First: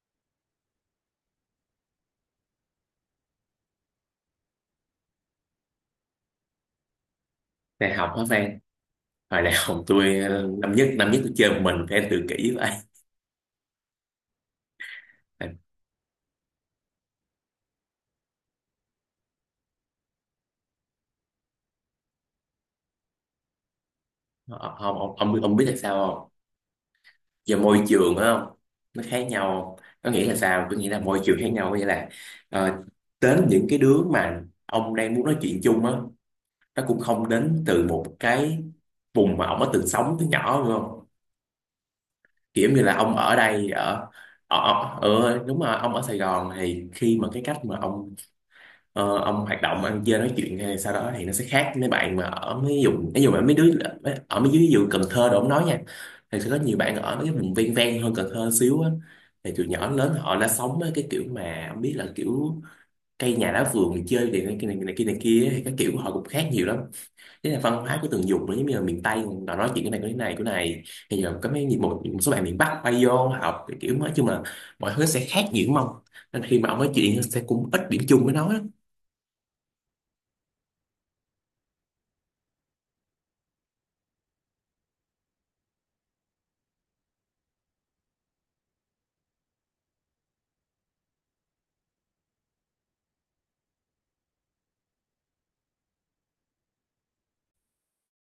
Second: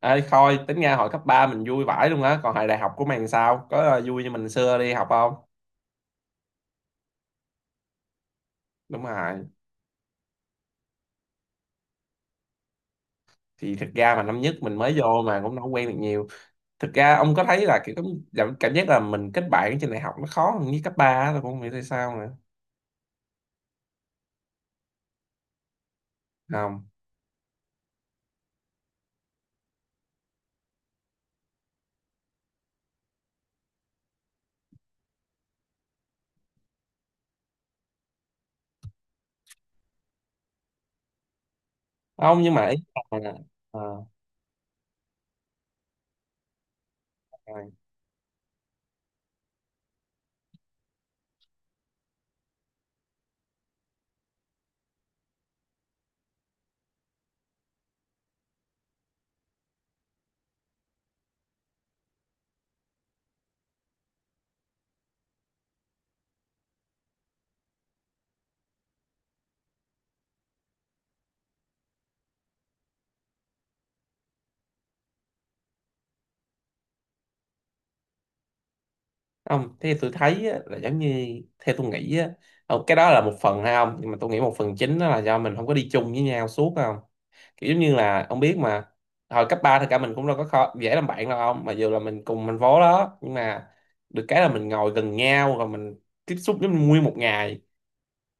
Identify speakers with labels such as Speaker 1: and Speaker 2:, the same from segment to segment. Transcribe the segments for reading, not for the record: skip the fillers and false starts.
Speaker 1: Ê, thôi tính ra hồi cấp 3 mình vui vãi luôn á. Còn hồi đại học của mày làm sao có vui như mình xưa đi học không?
Speaker 2: Đại học hả Phan?
Speaker 1: Đúng
Speaker 2: Hồi
Speaker 1: rồi.
Speaker 2: đại học tôi năm nhất tôi chơi một mình, Phan, tự kỷ vậy.
Speaker 1: Thì thực ra mà năm nhất mình mới vô mà cũng đâu có quen được nhiều. Thực ra ông có thấy là kiểu cảm, cảm giác là mình kết bạn trên đại học nó khó hơn với cấp 3 á? Tôi cũng không hiểu tại sao nữa.
Speaker 2: Ờ, không ông biết là sao không?
Speaker 1: không
Speaker 2: Do môi trường á, không nó khác nhau, có nghĩa là sao, có nghĩa là môi trường khác nhau, có nghĩa là ờ, đến những cái đứa mà ông đang muốn nói chuyện chung á, nó cũng không đến từ một cái vùng mà ông đã từng sống từ nhỏ đúng không.
Speaker 1: không nhưng mà
Speaker 2: Kiểu
Speaker 1: ý
Speaker 2: như là ông
Speaker 1: là
Speaker 2: ở đây
Speaker 1: ờ,
Speaker 2: ở ở ở- ừ, đúng rồi, ông ở Sài Gòn, thì khi mà cái cách
Speaker 1: rồi.
Speaker 2: mà ông ông hoạt động ăn chơi nói chuyện hay sau đó thì nó sẽ khác mấy bạn mà ở mấy vùng, ví dụ mà mấy đứa ở mấy dưới vùng Cần Thơ đồ ông nói nha, thì sẽ có nhiều bạn ở mấy cái vùng ven ven hơn Cần Thơ xíu á, thì từ nhỏ đến lớn họ đã sống á, cái kiểu mà ông biết là kiểu cây nhà lá vườn, chơi thì này kia ấy, thì cái kiểu họ cũng khác nhiều lắm. Thế là văn hóa của từng vùng nữa, giống như là miền Tây họ nói chuyện cái này cái này cái này, bây giờ có mấy một số bạn miền Bắc quay vô học thì kiểu nói chung là mọi thứ sẽ khác nhiều đúng không, nên khi mà ông nói chuyện sẽ cũng ít điểm chung với nó.
Speaker 1: Không, thế tôi thấy á, là giống như theo tôi nghĩ á, cái đó là một phần hay không, nhưng mà tôi nghĩ một phần chính đó là do mình không có đi chung với nhau suốt không? Kiểu giống như là ông biết mà, hồi cấp 3 thì cả mình cũng đâu có khó, dễ làm bạn đâu ông, mà dù là mình cùng thành phố đó, nhưng mà được cái là mình ngồi gần nhau rồi mình tiếp xúc với nguyên một ngày,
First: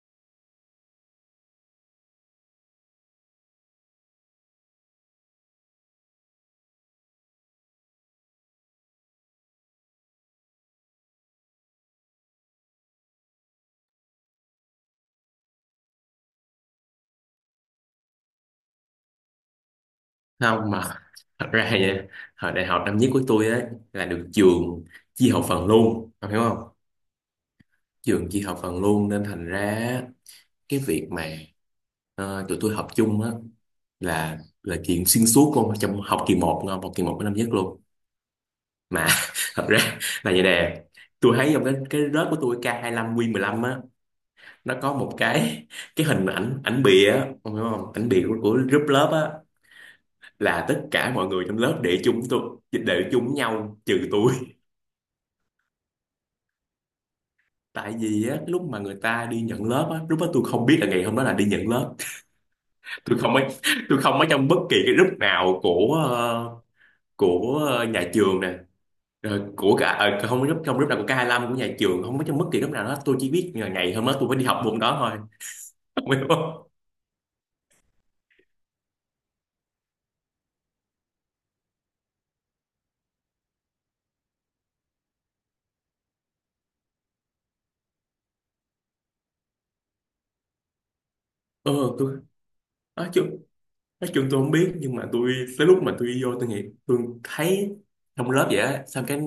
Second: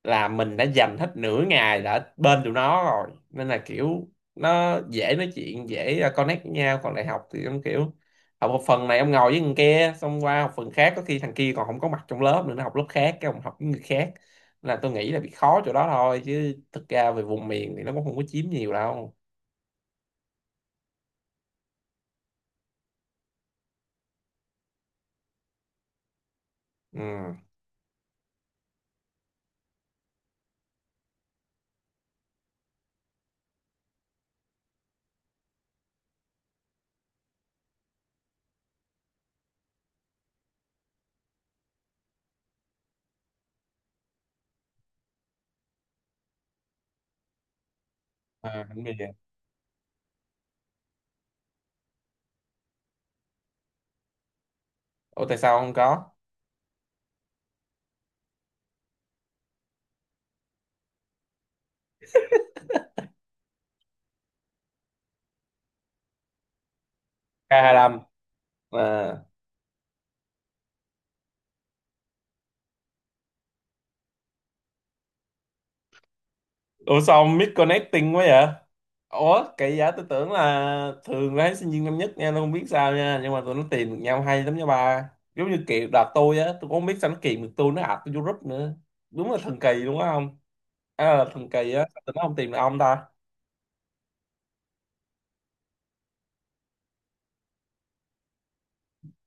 Speaker 1: là mình đã dành hết nửa ngày đã bên tụi nó rồi, nên là kiểu nó dễ nói chuyện, dễ connect với nhau. Còn đại học thì ông kiểu học một phần này ông ngồi với người kia, xong qua học phần khác có khi thằng kia còn không có mặt trong lớp nữa, nó học lớp khác cái ông học với người khác. Là tôi nghĩ là bị khó chỗ đó thôi, chứ thực ra về vùng miền thì nó cũng không có chiếm nhiều đâu.
Speaker 2: Không mà thật ra vậy, hồi đại học năm nhất của tôi ấy, là được trường chia học phần luôn ông hiểu không,
Speaker 1: Ừ.
Speaker 2: trường chia học phần luôn, nên thành ra cái việc mà tụi tôi học chung á là chuyện xuyên suốt luôn trong học kỳ một, ngon học kỳ một của năm nhất luôn mà. Thật ra là vậy nè, tôi thấy trong cái rớt của tôi K25 mười lăm á, nó có một cái hình ảnh ảnh bìa á ông hiểu không, ảnh bìa của
Speaker 1: À, bánh
Speaker 2: group
Speaker 1: bì.
Speaker 2: lớp á, là tất cả mọi người trong lớp để chúng tôi để chúng nhau trừ tôi.
Speaker 1: Ủa tại sao không có?
Speaker 2: Tại vì á lúc mà người ta đi nhận lớp á, lúc đó tôi không biết là ngày hôm đó là đi nhận lớp, tôi không có tôi không có trong bất kỳ cái group nào của của
Speaker 1: K25.
Speaker 2: nhà trường nè,
Speaker 1: À.
Speaker 2: rồi của cả không có group trong group nào của ca k lăm của nhà trường, không có trong bất kỳ group nào đó, tôi chỉ biết là ngày hôm đó tôi phải đi học môn đó thôi, không hiểu không.
Speaker 1: Ủa sao ông misconnecting quá vậy? Ủa kỳ vậy, tôi tưởng là thường là sinh viên năm nhất nha, tôi không biết sao nha, nhưng mà tụi nó tìm được nhau hay lắm nha ba. Giống như kiểu đợt tôi á, tôi cũng không biết sao nó kìm được tôi, nó ạt tôi vô group nữa. Đúng là thần kỳ luôn á không? À, là thần kỳ á,
Speaker 2: Ừ
Speaker 1: sao
Speaker 2: tôi
Speaker 1: tụi nó không tìm được ông ta?
Speaker 2: nói chứ, nói chung tôi không biết, nhưng mà tôi tới lúc mà tôi vô tôi nghĩ tôi thấy trong lớp vậy á, xong cái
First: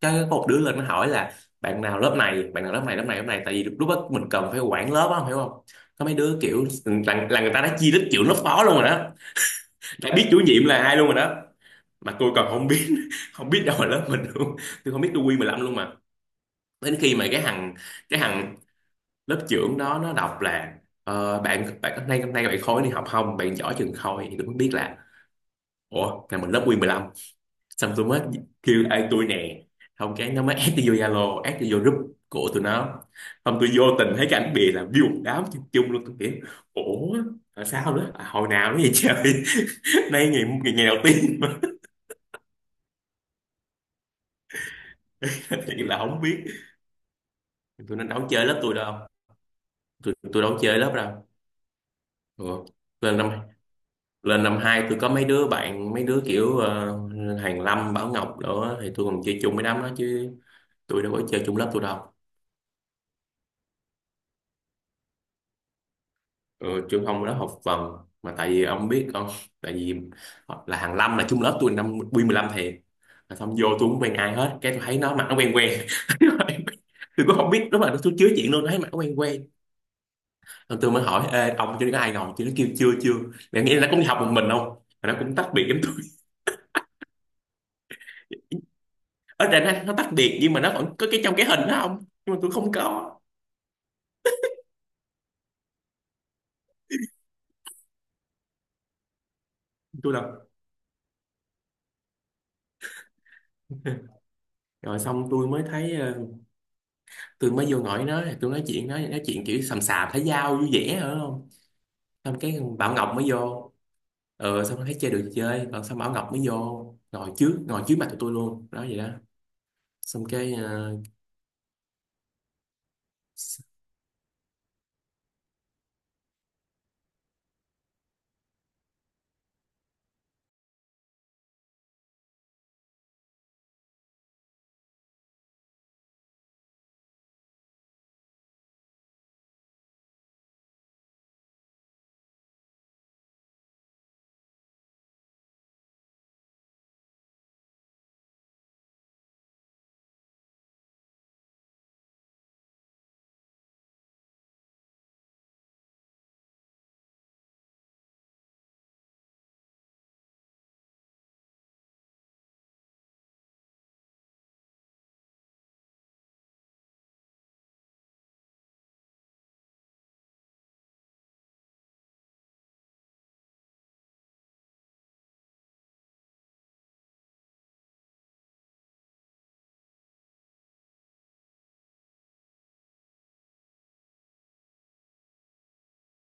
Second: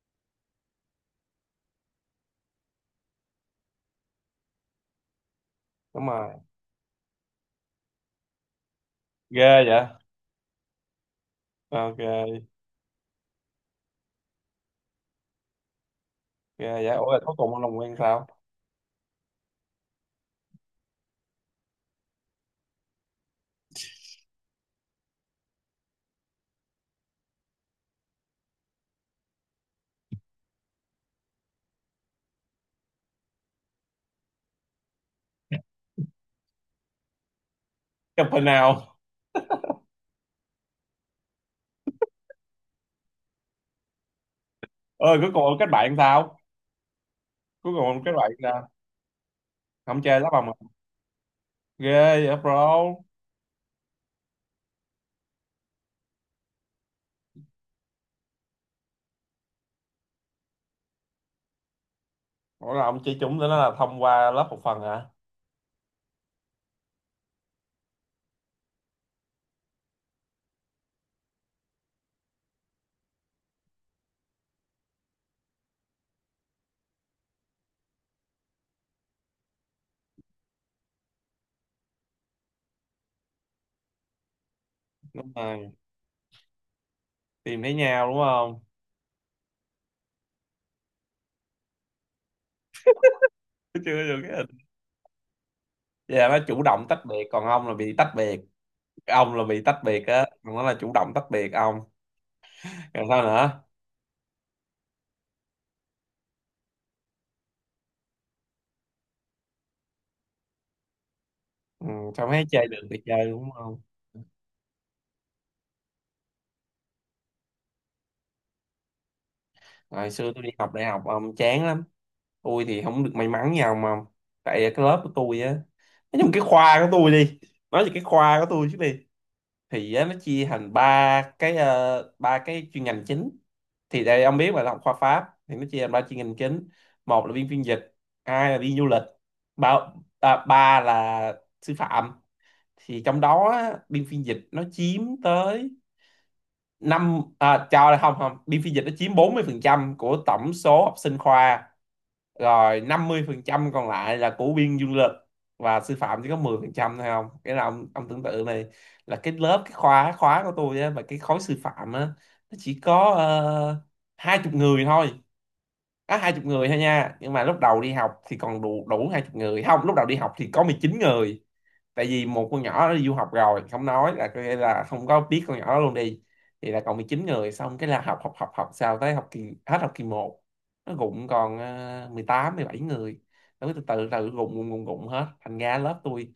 Speaker 2: cái có một đứa lên nó hỏi là bạn nào lớp này, bạn nào lớp này lớp này lớp này, tại vì lúc đó mình cần phải quản lớp á hiểu không. Có
Speaker 1: Đúng
Speaker 2: mấy
Speaker 1: rồi.
Speaker 2: đứa kiểu là, người ta đã chia đích trưởng lớp phó luôn rồi đó,
Speaker 1: Ghê vậy?
Speaker 2: đã biết chủ nhiệm là ai luôn rồi đó,
Speaker 1: Ok,
Speaker 2: mà tôi còn không biết không biết đâu là lớp mình luôn. Tôi không biết tôi quy 15 luôn mà,
Speaker 1: ghê vậy.
Speaker 2: đến
Speaker 1: Ủa
Speaker 2: khi
Speaker 1: rồi
Speaker 2: mà
Speaker 1: cuối
Speaker 2: cái
Speaker 1: cùng ông làm
Speaker 2: thằng
Speaker 1: quen
Speaker 2: cái
Speaker 1: sao?
Speaker 2: thằng lớp trưởng đó nó đọc là bạn bạn hôm nay bạn khối đi học không, bạn giỏi trường khối, thì tôi mới biết là ủa thằng mình lớp Nguyên lăm, xong tôi mới kêu ai tôi nè, không cái nó mới add tôi vô Zalo, add tôi vô group của tụi nó, xong tôi vô tình thấy cái ảnh bìa là view một đám chung chung luôn, tôi kiểu ủa là sao đó, à,
Speaker 1: Gặp hồi
Speaker 2: hồi nào nó vậy
Speaker 1: nào?
Speaker 2: trời. Nay ngày ngày, ngày đầu tiên mà.
Speaker 1: Ơi cuối cùng ông kết
Speaker 2: Thì
Speaker 1: bạn
Speaker 2: là không
Speaker 1: sao?
Speaker 2: biết,
Speaker 1: Cuối cùng
Speaker 2: tôi
Speaker 1: ông
Speaker 2: nó
Speaker 1: kết
Speaker 2: đâu
Speaker 1: bạn
Speaker 2: chơi lớp
Speaker 1: sao?
Speaker 2: tôi đâu,
Speaker 1: Không
Speaker 2: tôi
Speaker 1: chơi lắm
Speaker 2: tôi
Speaker 1: ông,
Speaker 2: đâu chơi lớp đâu.
Speaker 1: ghê vậy
Speaker 2: Ừ.
Speaker 1: bro.
Speaker 2: Lên năm hai tôi có mấy đứa bạn, mấy đứa kiểu Hàng Lâm, Bảo Ngọc đó thì tôi còn chơi chung với đám đó chứ, tôi đâu có chơi chung lớp tôi đâu.
Speaker 1: Ủa là ông chỉ chúng tới nó là thông qua lớp học phần hả?
Speaker 2: Ừ, trường không đó học vần, mà tại vì ông biết không, tại vì là hàng năm là chung lớp tôi năm quy 15 thì là xong vô tôi cũng quen ai hết, cái tôi thấy nó mặt nó quen quen. Tôi cũng không biết, lúc mà tôi chứa chuyện luôn thấy mặt nó quen quen, rồi tôi mới hỏi ê ông chưa có ai ngồi chứ, nó kêu chưa chưa, mẹ nghĩ là nó cũng đi học một mình không, mà nó
Speaker 1: Đúng
Speaker 2: cũng tách biệt
Speaker 1: rồi,
Speaker 2: giống tôi.
Speaker 1: tìm thấy nhau đúng không?
Speaker 2: Ở trên nó tách biệt nhưng mà nó vẫn có cái trong cái hình đó, không nhưng mà tôi không có,
Speaker 1: Chưa được cái hình. Vậy là nó chủ động tách biệt còn ông là bị tách biệt, ông là bị tách biệt
Speaker 2: tôi
Speaker 1: á
Speaker 2: là
Speaker 1: còn nó là chủ động tách biệt ông. Còn sao nữa?
Speaker 2: rồi xong tôi mới thấy tôi mới vô ngồi nó, tôi nói chuyện nó, nói chuyện kiểu sàm sàm thấy dao vui vẻ hả,
Speaker 1: Ừ, sao
Speaker 2: xong
Speaker 1: mấy
Speaker 2: cái
Speaker 1: chơi được
Speaker 2: Bảo
Speaker 1: thì
Speaker 2: Ngọc mới
Speaker 1: chơi đúng
Speaker 2: vô,
Speaker 1: không?
Speaker 2: ờ xong nó thấy chơi được thì chơi, còn xong Bảo Ngọc mới vô ngồi trước, ngồi trước mặt tụi tôi luôn đó, vậy đó.
Speaker 1: Hồi
Speaker 2: Xong
Speaker 1: xưa tôi đi
Speaker 2: cái
Speaker 1: học đại học ông chán lắm, tôi thì không được may mắn nhau mà. Tại cái lớp của tôi á, nói chung cái khoa của tôi đi, nói về cái khoa của tôi chứ đi, thì á, nó chia thành ba cái, ba cái chuyên ngành chính. Thì đây ông biết mà là học khoa Pháp thì nó chia thành ba chuyên ngành chính: một là viên phiên dịch, hai là viên du lịch, ba ba là sư phạm. Thì trong đó á, biên phiên dịch nó chiếm tới năm cho không không, biên phiên dịch nó chiếm 40% của tổng số học sinh khoa, rồi 50% còn lại là của biên dương lực, và sư phạm chỉ có 10% thôi. Không cái là ông tưởng tượng này, là cái lớp cái khóa khóa của tôi á và cái khối sư phạm á, nó chỉ có hai chục người thôi á, hai chục người thôi nha. Nhưng mà lúc đầu đi học thì còn đủ đủ hai chục người. Không, lúc đầu đi học thì có 19 người, tại vì một con nhỏ nó đi du học rồi. Không nói là có nghĩa là không có biết con nhỏ đó luôn đi. Thì là còn mười chín người, xong cái là học học học học sao tới học kỳ, hết học kỳ một nó gụng còn mười tám mười bảy người, nó cứ từ từ từ gụng gụng gụng gụng hết. Thành ra lớp tôi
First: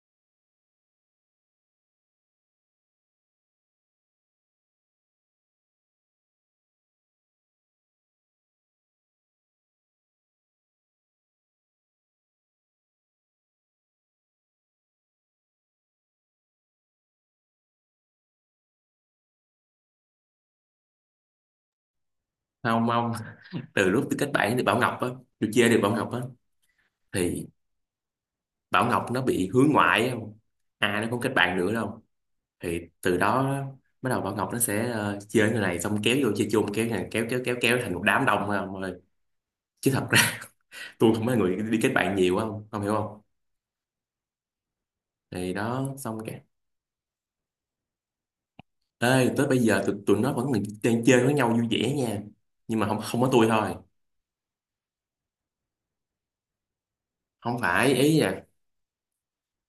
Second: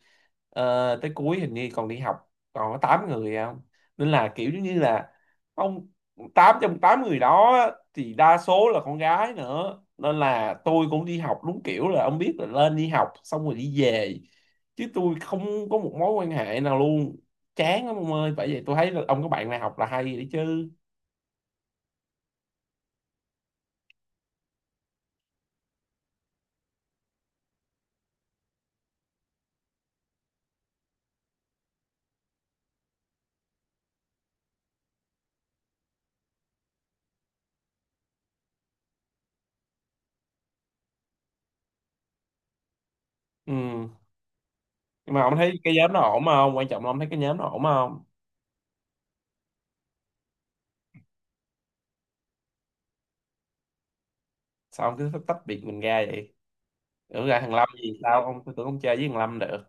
Speaker 1: tới cuối hình như còn đi học còn có 8 người à không. Nên là kiểu giống như là ông, 8 trong 8 người đó thì đa số là con gái nữa, nên là tôi cũng đi học đúng kiểu là ông biết là lên đi học xong rồi đi về, chứ tôi không có một mối quan hệ nào luôn. Chán lắm ông ơi, bởi vậy tôi thấy là ông có bạn này học là hay đấy chứ.
Speaker 2: không ông, từ lúc tôi kết bạn thì Bảo Ngọc á, tôi chơi được Bảo Ngọc á, thì Bảo Ngọc nó bị hướng ngoại á, ai nó cũng kết bạn nữa đâu, thì từ đó bắt đầu Bảo Ngọc nó sẽ chơi người này xong kéo vô chơi chung, kéo này kéo kéo kéo kéo thành một đám đông không ơi. Chứ thật ra tôi không phải người đi kết bạn nhiều á, không không hiểu không.
Speaker 1: Ừ. Nhưng mà ông
Speaker 2: Thì
Speaker 1: thấy cái nhóm
Speaker 2: đó
Speaker 1: nó
Speaker 2: xong,
Speaker 1: ổn không, quan trọng là ông thấy cái nhóm nó ổn không?
Speaker 2: ê, tới bây giờ tụi nó vẫn là chơi với nhau vui vẻ nha, nhưng mà không không có tôi thôi.
Speaker 1: Sao ông cứ thích tách biệt mình ra vậy? Tưởng ra thằng
Speaker 2: Không
Speaker 1: Lâm
Speaker 2: phải
Speaker 1: gì,
Speaker 2: ý
Speaker 1: sao ông,
Speaker 2: à,
Speaker 1: tôi tưởng ông chơi với thằng Lâm được.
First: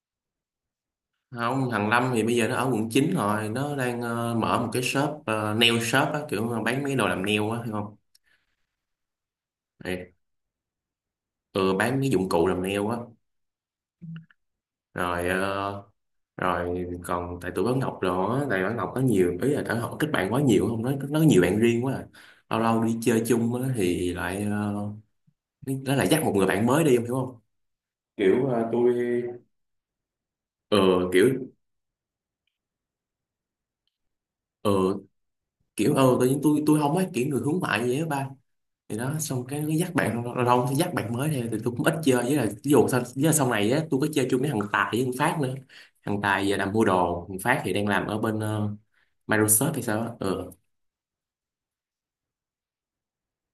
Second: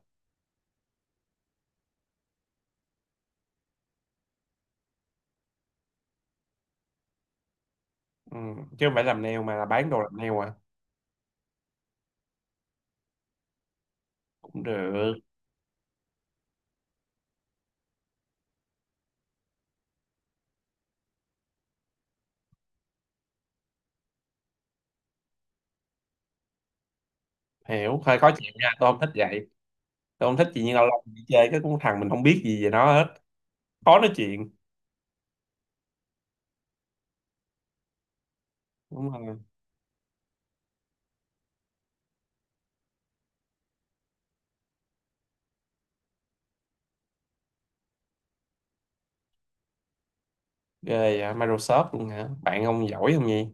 Speaker 2: không thằng Lâm thì bây giờ nó ở quận 9 rồi, nó đang mở một cái shop nail shop á, kiểu mà bán mấy đồ làm nail á hiểu không.
Speaker 1: Ừ. Chứ không phải làm nail mà là bán đồ
Speaker 2: Thì,
Speaker 1: làm nail à?
Speaker 2: ừ, bán mấy dụng cụ làm nail á.
Speaker 1: Cũng được.
Speaker 2: Rồi rồi còn tại tụi Bảo Ngọc rồi á, tại Bảo Ngọc có nhiều ý là cả họ kết bạn quá nhiều không, nó có nhiều bạn riêng quá à. Lâu lâu đi chơi chung á thì lại nó lại dắt một người bạn mới đi, em hiểu không.
Speaker 1: Hiểu, hơi khó
Speaker 2: Kiểu
Speaker 1: chịu nha, tôi không thích vậy. Tôi không thích gì nhưng lâu lâu đi
Speaker 2: kiểu
Speaker 1: chơi cái con thằng mình không biết gì về nó hết, khó nói chuyện.
Speaker 2: ừ kiểu ừ tự nhiên tôi không ấy kiểu người hướng ngoại vậy á ba, thì
Speaker 1: Đúng
Speaker 2: đó
Speaker 1: rồi.
Speaker 2: xong cái nó dắt bạn lâu lâu lâu thì dắt bạn mới này, thì tôi cũng ít chơi với, là ví dụ sau, với là sau này á tôi có chơi chung với thằng Tài với thằng Phát nữa. Thằng Tài giờ làm mua đồ, thằng Phát thì đang làm ở bên Microsoft hay sao á, ừ.
Speaker 1: Ghê vậy, Microsoft luôn hả, bạn ông giỏi không nhỉ?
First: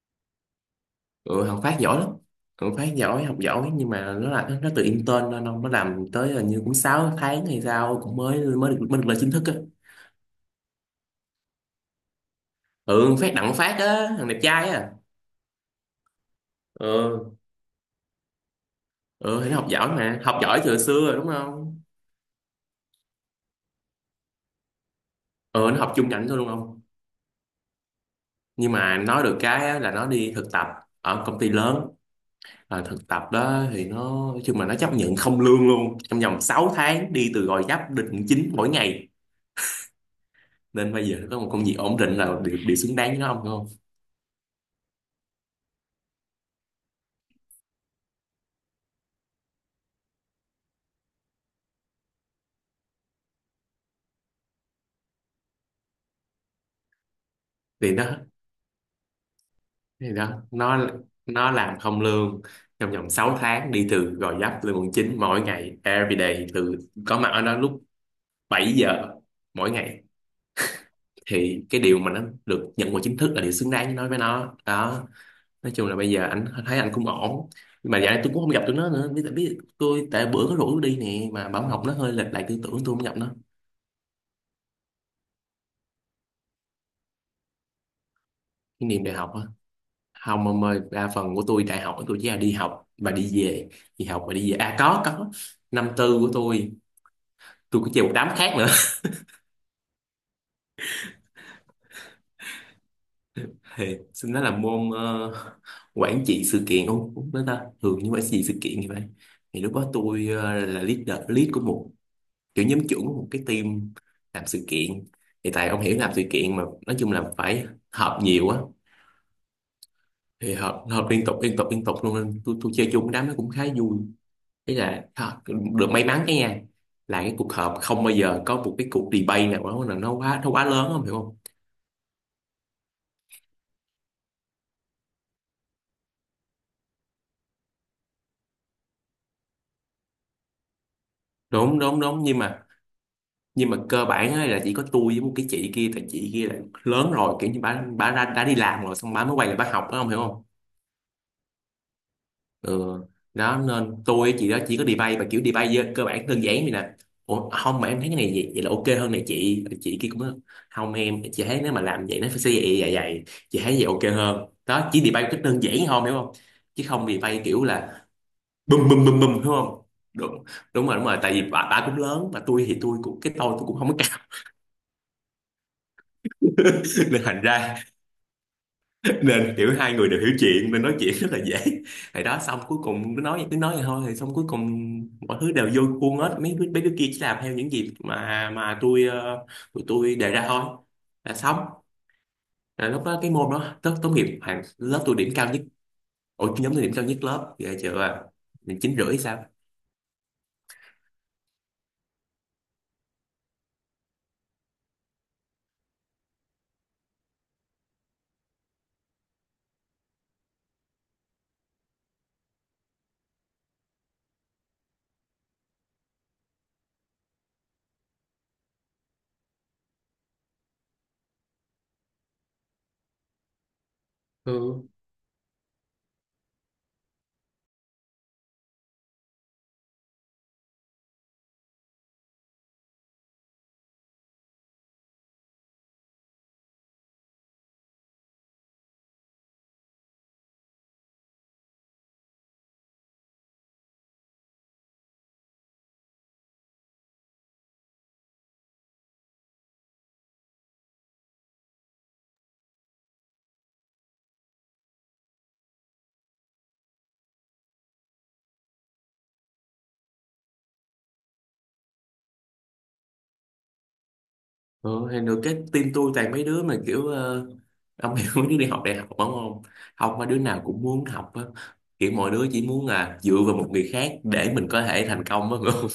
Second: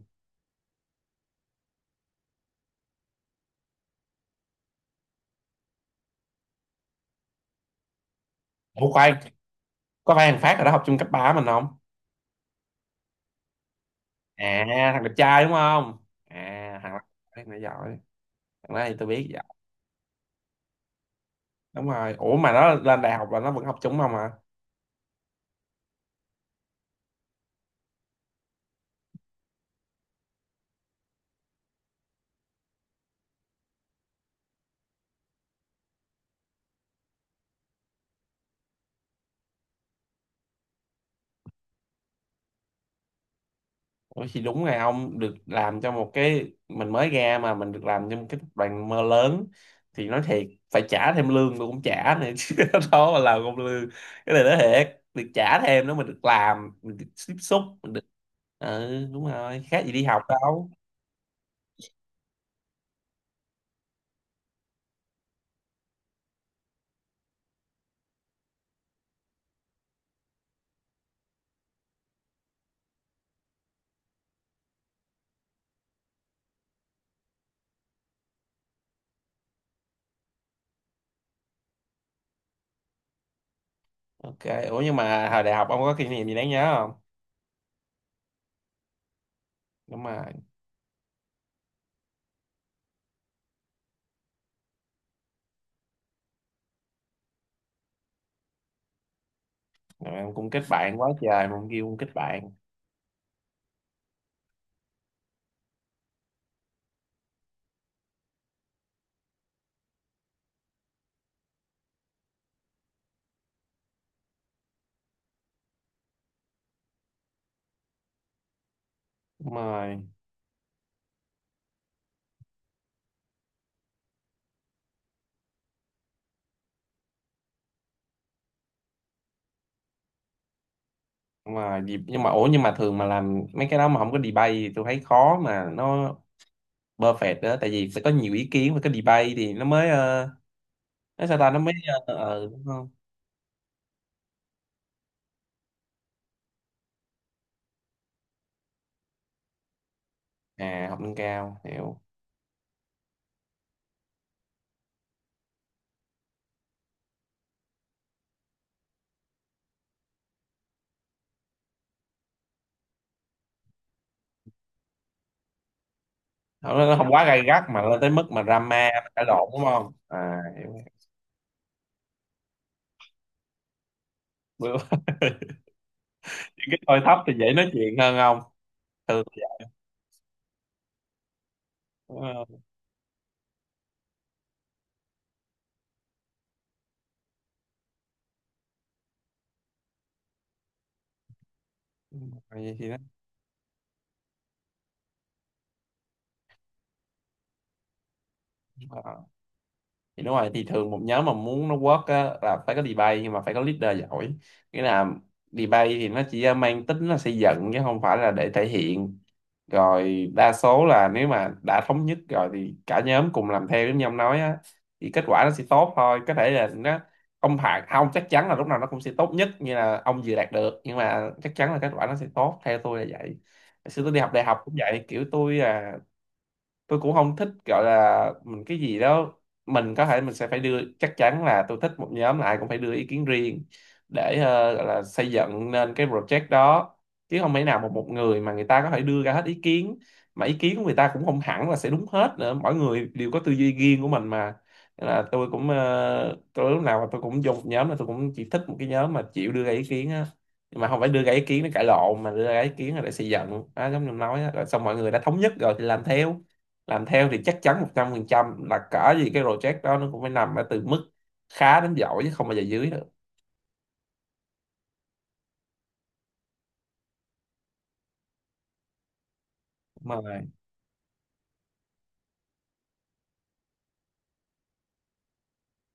Speaker 2: Ừ thằng Phát giỏi lắm, thằng Phát giỏi, học giỏi, nhưng mà nó là nó tự intern nên nó làm tới là như cũng 6 tháng hay sao, cũng mới mới được,
Speaker 1: Ủa
Speaker 2: mới được
Speaker 1: khoan,
Speaker 2: lên chính thức á.
Speaker 1: có phải thằng Phát ở đó học chung cấp ba mình không?
Speaker 2: Ừ thằng Phát, đặng Phát á, thằng đẹp trai á.
Speaker 1: À thằng đẹp trai đúng không, à thằng đó,
Speaker 2: Ừ.
Speaker 1: thằng đó giỏi, thằng đó thì tôi biết
Speaker 2: Ừ
Speaker 1: giỏi.
Speaker 2: thì nó học giỏi, mà học giỏi từ xưa rồi đúng không?
Speaker 1: Đúng rồi, ủa mà nó lên đại học là nó vẫn học chung không hả?
Speaker 2: Ờ, nó học chung ngành thôi luôn không? Nhưng mà nói được cái á, là nó đi thực tập ở công ty lớn. Rồi thực tập đó thì nó nói chung là nó chấp nhận không lương luôn. Trong vòng 6 tháng đi từ Gò Vấp đến Quận 9 mỗi ngày. Nên bây giờ nó có một công việc ổn định là điều xứng đáng với nó, không không?
Speaker 1: Ủa thì đúng ngày ông được làm cho một cái, mình mới ra mà mình được làm cho một cái tập đoàn mơ lớn, thì nói thiệt phải trả thêm lương tôi cũng trả này chứ. Đó mà làm không lương, cái này nói thiệt được trả thêm nữa, mình được làm mình được tiếp xúc mình
Speaker 2: Thì
Speaker 1: được.
Speaker 2: đó,
Speaker 1: Ừ đúng rồi, khác gì đi
Speaker 2: thì
Speaker 1: học
Speaker 2: đó,
Speaker 1: đâu.
Speaker 2: nó làm không lương, trong vòng 6 tháng đi từ Gò Vấp lên Quận 9 mỗi ngày, everyday, từ có mặt ở đó lúc 7 giờ mỗi ngày. Thì cái điều mà nó được nhận vào chính thức là điều xứng đáng với nó, đó nói chung là bây giờ anh thấy anh cũng ổn, nhưng mà dạo này tôi cũng không gặp tụi nó nữa, biết biết tôi, tại bữa có rủ đi nè mà bảo học nó hơi lệch lại tư tưởng, tôi không gặp nó.
Speaker 1: Ok, ủa nhưng mà hồi đại học ông có kỷ niệm gì đáng nhớ không?
Speaker 2: Cái niềm đại học á?
Speaker 1: Đúng rồi.
Speaker 2: Không ông ơi, đa phần của tôi đại học tôi chỉ là đi học và đi về, đi học và đi về. À, có, năm tư của tôi có chơi một đám khác nữa.
Speaker 1: Rồi em cũng kết bạn quá trời mà kêu cũng kết bạn.
Speaker 2: Thì xin nói là môn quản trị sự kiện, không đó ta thường như quản trị sự kiện như vậy, thì lúc đó tôi là leader, lead của một kiểu nhóm trưởng của một cái team làm sự kiện. Thì tại ông hiểu, làm sự kiện mà, nói chung là phải họp nhiều á.
Speaker 1: Đúng rồi.
Speaker 2: Thì họp họp liên tục liên tục liên tục luôn, nên tôi chơi chung cái đám, nó cũng khá vui. Thế là được may mắn cái nha, là cái cuộc họp không bao giờ có một cái cuộc debate nào đó là nó quá, nó quá lớn, không hiểu không?
Speaker 1: Nhưng mà dịp, nhưng mà ủa nhưng mà thường mà làm mấy cái đó mà không có debate thì tôi thấy khó mà nó perfect đó, tại vì sẽ có nhiều ý kiến và cái debate thì nó mới nó sao ta, nó mới
Speaker 2: Đúng đúng đúng, nhưng mà,
Speaker 1: đúng không?
Speaker 2: nhưng mà cơ bản á là chỉ có tôi với một cái chị kia, tại chị kia là lớn rồi, kiểu như bà đã đi làm rồi, xong bà mới quay lại bà học đó, không hiểu không?
Speaker 1: À, học nâng cao, hiểu.
Speaker 2: Ừ. Đó nên tôi với chị đó chỉ có debate, và kiểu debate cơ bản đơn giản vậy nè. Ủa, không mà em thấy cái này vậy, vậy là ok hơn này, chị kia cũng nói, không em, chị thấy nếu mà làm vậy nó phải sẽ vậy vậy vậy, chị thấy vậy ok hơn đó. Chỉ debate một cách đơn giản thôi, hiểu không?
Speaker 1: Không,
Speaker 2: Chứ
Speaker 1: nó không
Speaker 2: không
Speaker 1: quá gay
Speaker 2: debate
Speaker 1: gắt
Speaker 2: kiểu
Speaker 1: mà lên
Speaker 2: là
Speaker 1: tới mức mà
Speaker 2: bùm
Speaker 1: drama,
Speaker 2: bùm bùm
Speaker 1: cãi
Speaker 2: bùm, hiểu
Speaker 1: lộn đúng
Speaker 2: không?
Speaker 1: không, à
Speaker 2: Đúng,
Speaker 1: hiểu.
Speaker 2: đúng rồi đúng rồi, tại vì bà cũng lớn, mà tôi thì tôi cũng cái tôi cũng không có cao.
Speaker 1: Bữa- những cái tôi thấp
Speaker 2: Nên
Speaker 1: thì
Speaker 2: thành
Speaker 1: dễ nói
Speaker 2: ra,
Speaker 1: chuyện hơn không, thường thì-
Speaker 2: nên
Speaker 1: vậy.
Speaker 2: kiểu hai người đều hiểu chuyện nên nói chuyện rất là dễ.
Speaker 1: Đúng
Speaker 2: Thì đó, xong
Speaker 1: không?
Speaker 2: cuối cùng cứ nói vậy thôi, thì xong cuối cùng mọi thứ đều vô khuôn hết, mấy mấy đứa kia chỉ làm theo những gì mà tôi tụi tôi đề ra thôi, là xong.
Speaker 1: Vậy
Speaker 2: Là
Speaker 1: thì
Speaker 2: lúc đó cái môn đó tốt tốt nghiệp hàng lớp tôi điểm cao nhất, ủa nhóm tôi điểm cao nhất lớp, ghê chưa. À chín rưỡi
Speaker 1: nó,
Speaker 2: sao.
Speaker 1: thì đúng rồi, thì thường một nhóm mà muốn nó work á, là phải có debate, nhưng mà phải có leader giỏi. Nghĩa là debate thì nó chỉ mang tính là xây dựng chứ không phải là để thể hiện. Rồi đa số là nếu mà đã thống nhất rồi thì cả nhóm cùng làm theo giống như ông nói á, thì kết quả nó sẽ tốt thôi. Có thể là nó không phải, không chắc chắn là lúc nào nó cũng sẽ tốt nhất như là ông vừa đạt được, nhưng mà chắc chắn là kết quả nó sẽ tốt, theo tôi là vậy. Hồi xưa tôi đi học đại học cũng
Speaker 2: Ừ.
Speaker 1: vậy, kiểu tôi tôi cũng không thích gọi là mình cái gì đó. Mình có thể mình sẽ phải đưa, chắc chắn là tôi thích một nhóm là ai cũng phải đưa ý kiến riêng để gọi là xây dựng nên cái project đó, chứ không thể nào một, một người mà người ta có thể đưa ra hết ý kiến, mà ý kiến của người ta cũng không hẳn là sẽ đúng hết nữa, mỗi người đều có tư duy riêng của mình mà. Nên là tôi cũng tôi lúc nào mà tôi cũng dùng nhóm là tôi cũng chỉ thích một cái nhóm mà chịu đưa ra ý kiến á, nhưng mà không phải đưa ra ý kiến để cãi lộn mà đưa ra ý kiến là để xây dựng đó, giống như em nói á. Rồi xong mọi người đã thống nhất rồi thì làm theo, làm theo thì chắc chắn 100% là cỡ gì cái project đó nó cũng phải nằm ở từ mức khá đến giỏi, chứ không bao giờ dưới được.
Speaker 2: Ừ, thì được cái team tôi toàn mấy đứa mà kiểu ông hiểu mấy đứa đi học đại học đúng không? Học
Speaker 1: Mà
Speaker 2: mà đứa nào cũng muốn học á. Kiểu mọi đứa chỉ muốn là dựa vào một người khác để mình có thể thành công á, hiểu không?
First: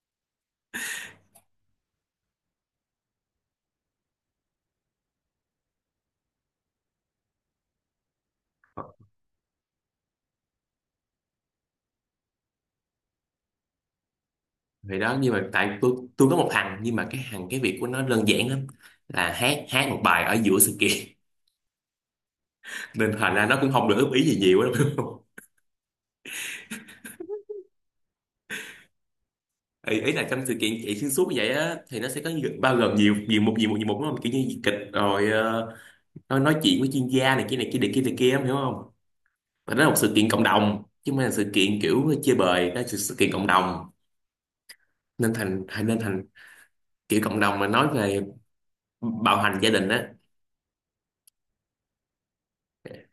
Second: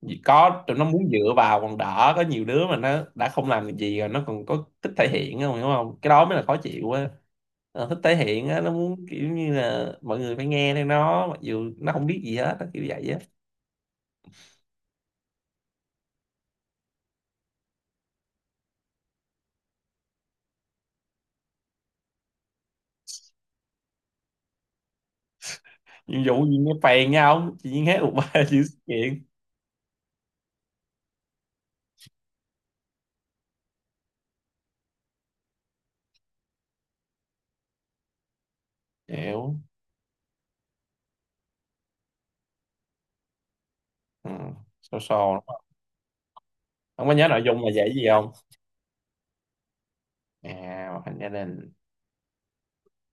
Speaker 1: vì có tụi nó muốn dựa vào còn đỡ, có nhiều đứa mà nó đã không làm được gì rồi nó còn có thích thể hiện không, hiểu không, cái đó mới là khó chịu á. Ờ, thích thể hiện á, nó
Speaker 2: Ờ,
Speaker 1: muốn kiểu như là mọi người phải nghe theo nó mặc dù nó không biết gì hết á, kiểu vậy á.
Speaker 2: thì đó, nhưng mà tại tôi có một thằng, nhưng mà cái thằng, cái việc của nó đơn giản lắm, là hát hát một bài ở giữa sự kiện. Nên thành ra nó cũng không được góp ý gì nhiều lắm, hiểu không?
Speaker 1: Nhiệm vụ gì nghe phèn, nhau chị nghe hết một ba chữ sự kiện.
Speaker 2: Ý là trong sự kiện chạy xuyên suốt như vậy á, thì nó sẽ có bao gồm nhiều, nhiều một đúng không, kiểu như kịch rồi nó nói chuyện với chuyên gia này kia này kia này kia này kia, em hiểu không?
Speaker 1: Hiểu.
Speaker 2: Và nó là một sự kiện cộng đồng, chứ không phải là sự kiện kiểu chơi bời đó, là sự kiện cộng đồng.
Speaker 1: Ừ. So so lắm. Không,
Speaker 2: Nên thành
Speaker 1: không có
Speaker 2: kiểu
Speaker 1: nhớ
Speaker 2: cộng
Speaker 1: nội
Speaker 2: đồng
Speaker 1: dung
Speaker 2: mà
Speaker 1: là
Speaker 2: nói
Speaker 1: dạy gì
Speaker 2: về
Speaker 1: không?
Speaker 2: bạo hành gia đình á.
Speaker 1: À hoạt hình gia đình.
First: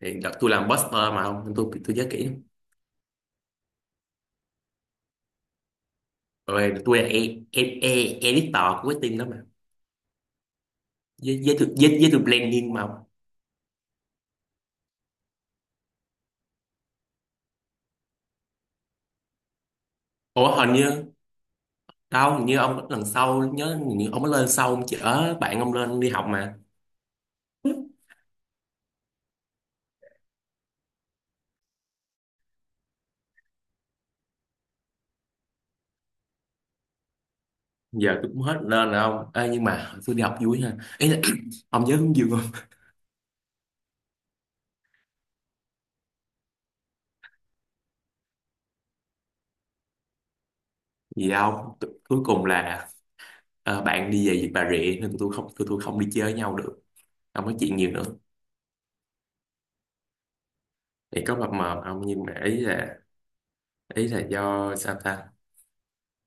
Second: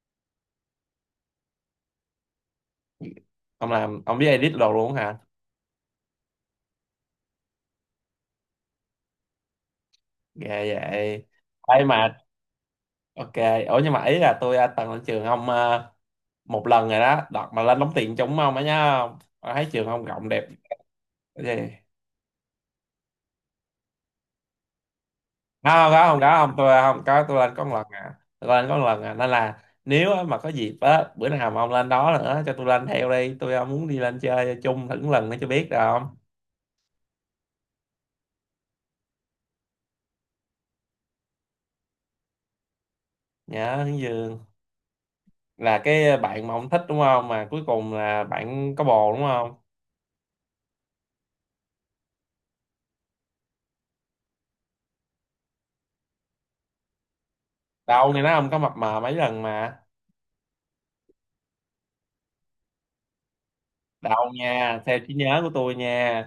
Speaker 2: Thì đợt tôi làm poster mà không, nên tôi nhớ kỹ.
Speaker 1: Ông làm, ông biết edit đồ luôn hả?
Speaker 2: Rồi tôi là e, e, e, editor của cái team đó mà,
Speaker 1: Ghê vậy.
Speaker 2: với
Speaker 1: Ấy
Speaker 2: với
Speaker 1: mà
Speaker 2: tôi planning mà.
Speaker 1: ok. Ủa nhưng mà ý là tôi từng lên trường ông một lần rồi đó, đợt mà lên đóng tiền chúng ông á nhá. Tôi thấy trường ông rộng đẹp.
Speaker 2: Ủa hình như,
Speaker 1: Cái gì?
Speaker 2: đâu hình như ông lần sau nhớ, hình như ông mới lên sau, ông chở bạn
Speaker 1: Không
Speaker 2: ông lên
Speaker 1: có,
Speaker 2: đi
Speaker 1: không
Speaker 2: học
Speaker 1: có, không
Speaker 2: mà.
Speaker 1: tôi không có, tôi lên có một lần à, tôi lên có một lần à, nên là nếu á, mà có dịp á bữa nào mà ông lên đó nữa cho tôi lên theo đi, tôi muốn đi lên chơi chung thử lần nữa cho biết rồi không.
Speaker 2: Giờ tôi cũng hết lên rồi ông. Ê, nhưng mà tôi đi học vui ha, ý là ông nhớ cũng vui không?
Speaker 1: Nhớ hướng dương, là cái bạn mà ông thích đúng không, mà cuối cùng là bạn có bồ đúng không?
Speaker 2: Gì đâu, cuối cùng là bạn đi về Việt Bà Rịa, nên tụi tôi không đi chơi với nhau được, không nói chuyện nhiều nữa.
Speaker 1: Đâu nghe nói ông có mập mờ mấy lần mà.
Speaker 2: Thì có mập mờ không, nhưng mà ý là, ý là
Speaker 1: Đâu
Speaker 2: do
Speaker 1: nha,
Speaker 2: sao
Speaker 1: theo trí
Speaker 2: ta.
Speaker 1: nhớ của tôi nha,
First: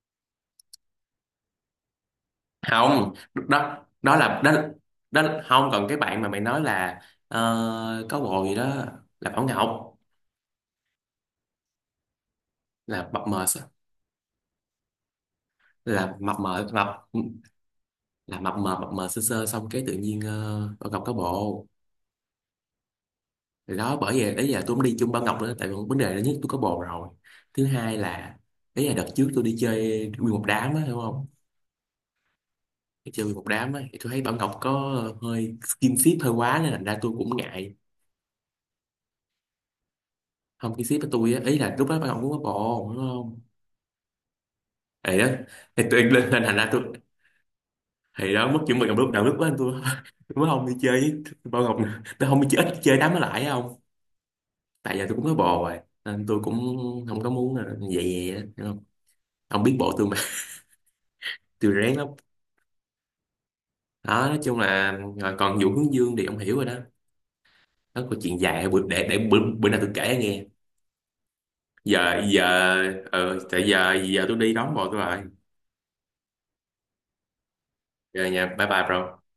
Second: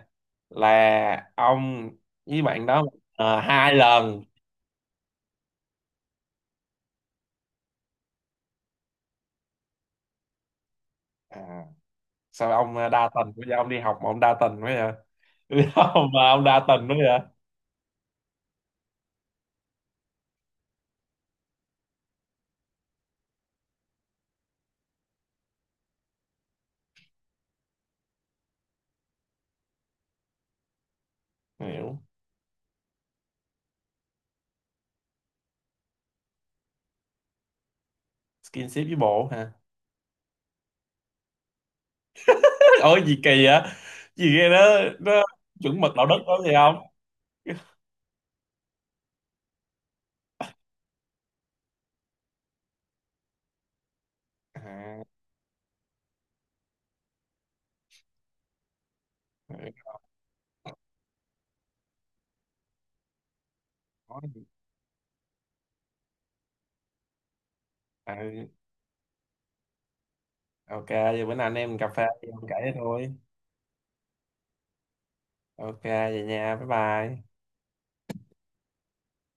Speaker 1: là ông với bạn đó
Speaker 2: Không,
Speaker 1: hai
Speaker 2: đó đó
Speaker 1: lần.
Speaker 2: là đó, không, còn cái bạn mà mày nói là có bồ gì đó là Bảo Ngọc.
Speaker 1: À, sao ông đa
Speaker 2: Là mập
Speaker 1: tình,
Speaker 2: mờ
Speaker 1: bây giờ ông
Speaker 2: sao,
Speaker 1: đi học mà ông đa tình quá vậy. Bây giờ
Speaker 2: là
Speaker 1: mà
Speaker 2: mập
Speaker 1: ông đa
Speaker 2: mờ
Speaker 1: tình quá
Speaker 2: mập
Speaker 1: vậy.
Speaker 2: là mập mờ sơ sơ, xong cái tự nhiên Bảo Ngọc có bồ. Thì đó bởi vậy, ý là tôi không đi chung Bảo Ngọc nữa, tại vì vấn đề là nhất tôi có bồ rồi, thứ hai là, ý là đợt trước tôi đi chơi nguyên một đám á hiểu không.
Speaker 1: Hiểu,
Speaker 2: Cái chơi một đám ấy thì tôi thấy Bảo Ngọc có hơi skin ship hơi quá, nên thành ra tôi cũng ngại.
Speaker 1: skinship với bộ hả?
Speaker 2: Không cái ship với tôi á, ý là lúc đó Bảo Ngọc cũng có bồ
Speaker 1: Ủa
Speaker 2: đúng
Speaker 1: gì
Speaker 2: không.
Speaker 1: kỳ vậy, gì ghê đó.
Speaker 2: Thì
Speaker 1: Nó
Speaker 2: đó,
Speaker 1: chuẩn
Speaker 2: thì
Speaker 1: mực
Speaker 2: tôi
Speaker 1: đạo đức
Speaker 2: lên
Speaker 1: đó
Speaker 2: lên
Speaker 1: gì
Speaker 2: thành ra
Speaker 1: không?
Speaker 2: tôi, thì đó mất chuẩn bị Ngọc lúc nào, lúc đó tôi tôi mới không đi chơi với Bảo Ngọc nữa. Tôi không đi chơi, ít chơi đám nó lại, không, tại
Speaker 1: À,
Speaker 2: giờ tôi cũng có bồ rồi, nên tôi cũng không có muốn là vậy vậy á, hiểu không? Ông biết bộ tôi mà, tôi rén lắm.
Speaker 1: có
Speaker 2: Đó nói
Speaker 1: gì.
Speaker 2: chung là, rồi còn vụ hướng dương thì ông hiểu rồi đó, đó
Speaker 1: À,
Speaker 2: có chuyện dài, bữa bữa nào tôi kể nghe.
Speaker 1: ok vậy bữa nào anh em mình cà phê
Speaker 2: giờ
Speaker 1: thì
Speaker 2: giờ
Speaker 1: ông kể cho tôi.
Speaker 2: ừ tại giờ giờ tôi đi đón bộ tôi rồi.
Speaker 1: Ok vậy nha bye bye.
Speaker 2: Giờ nhà, bye bye bro.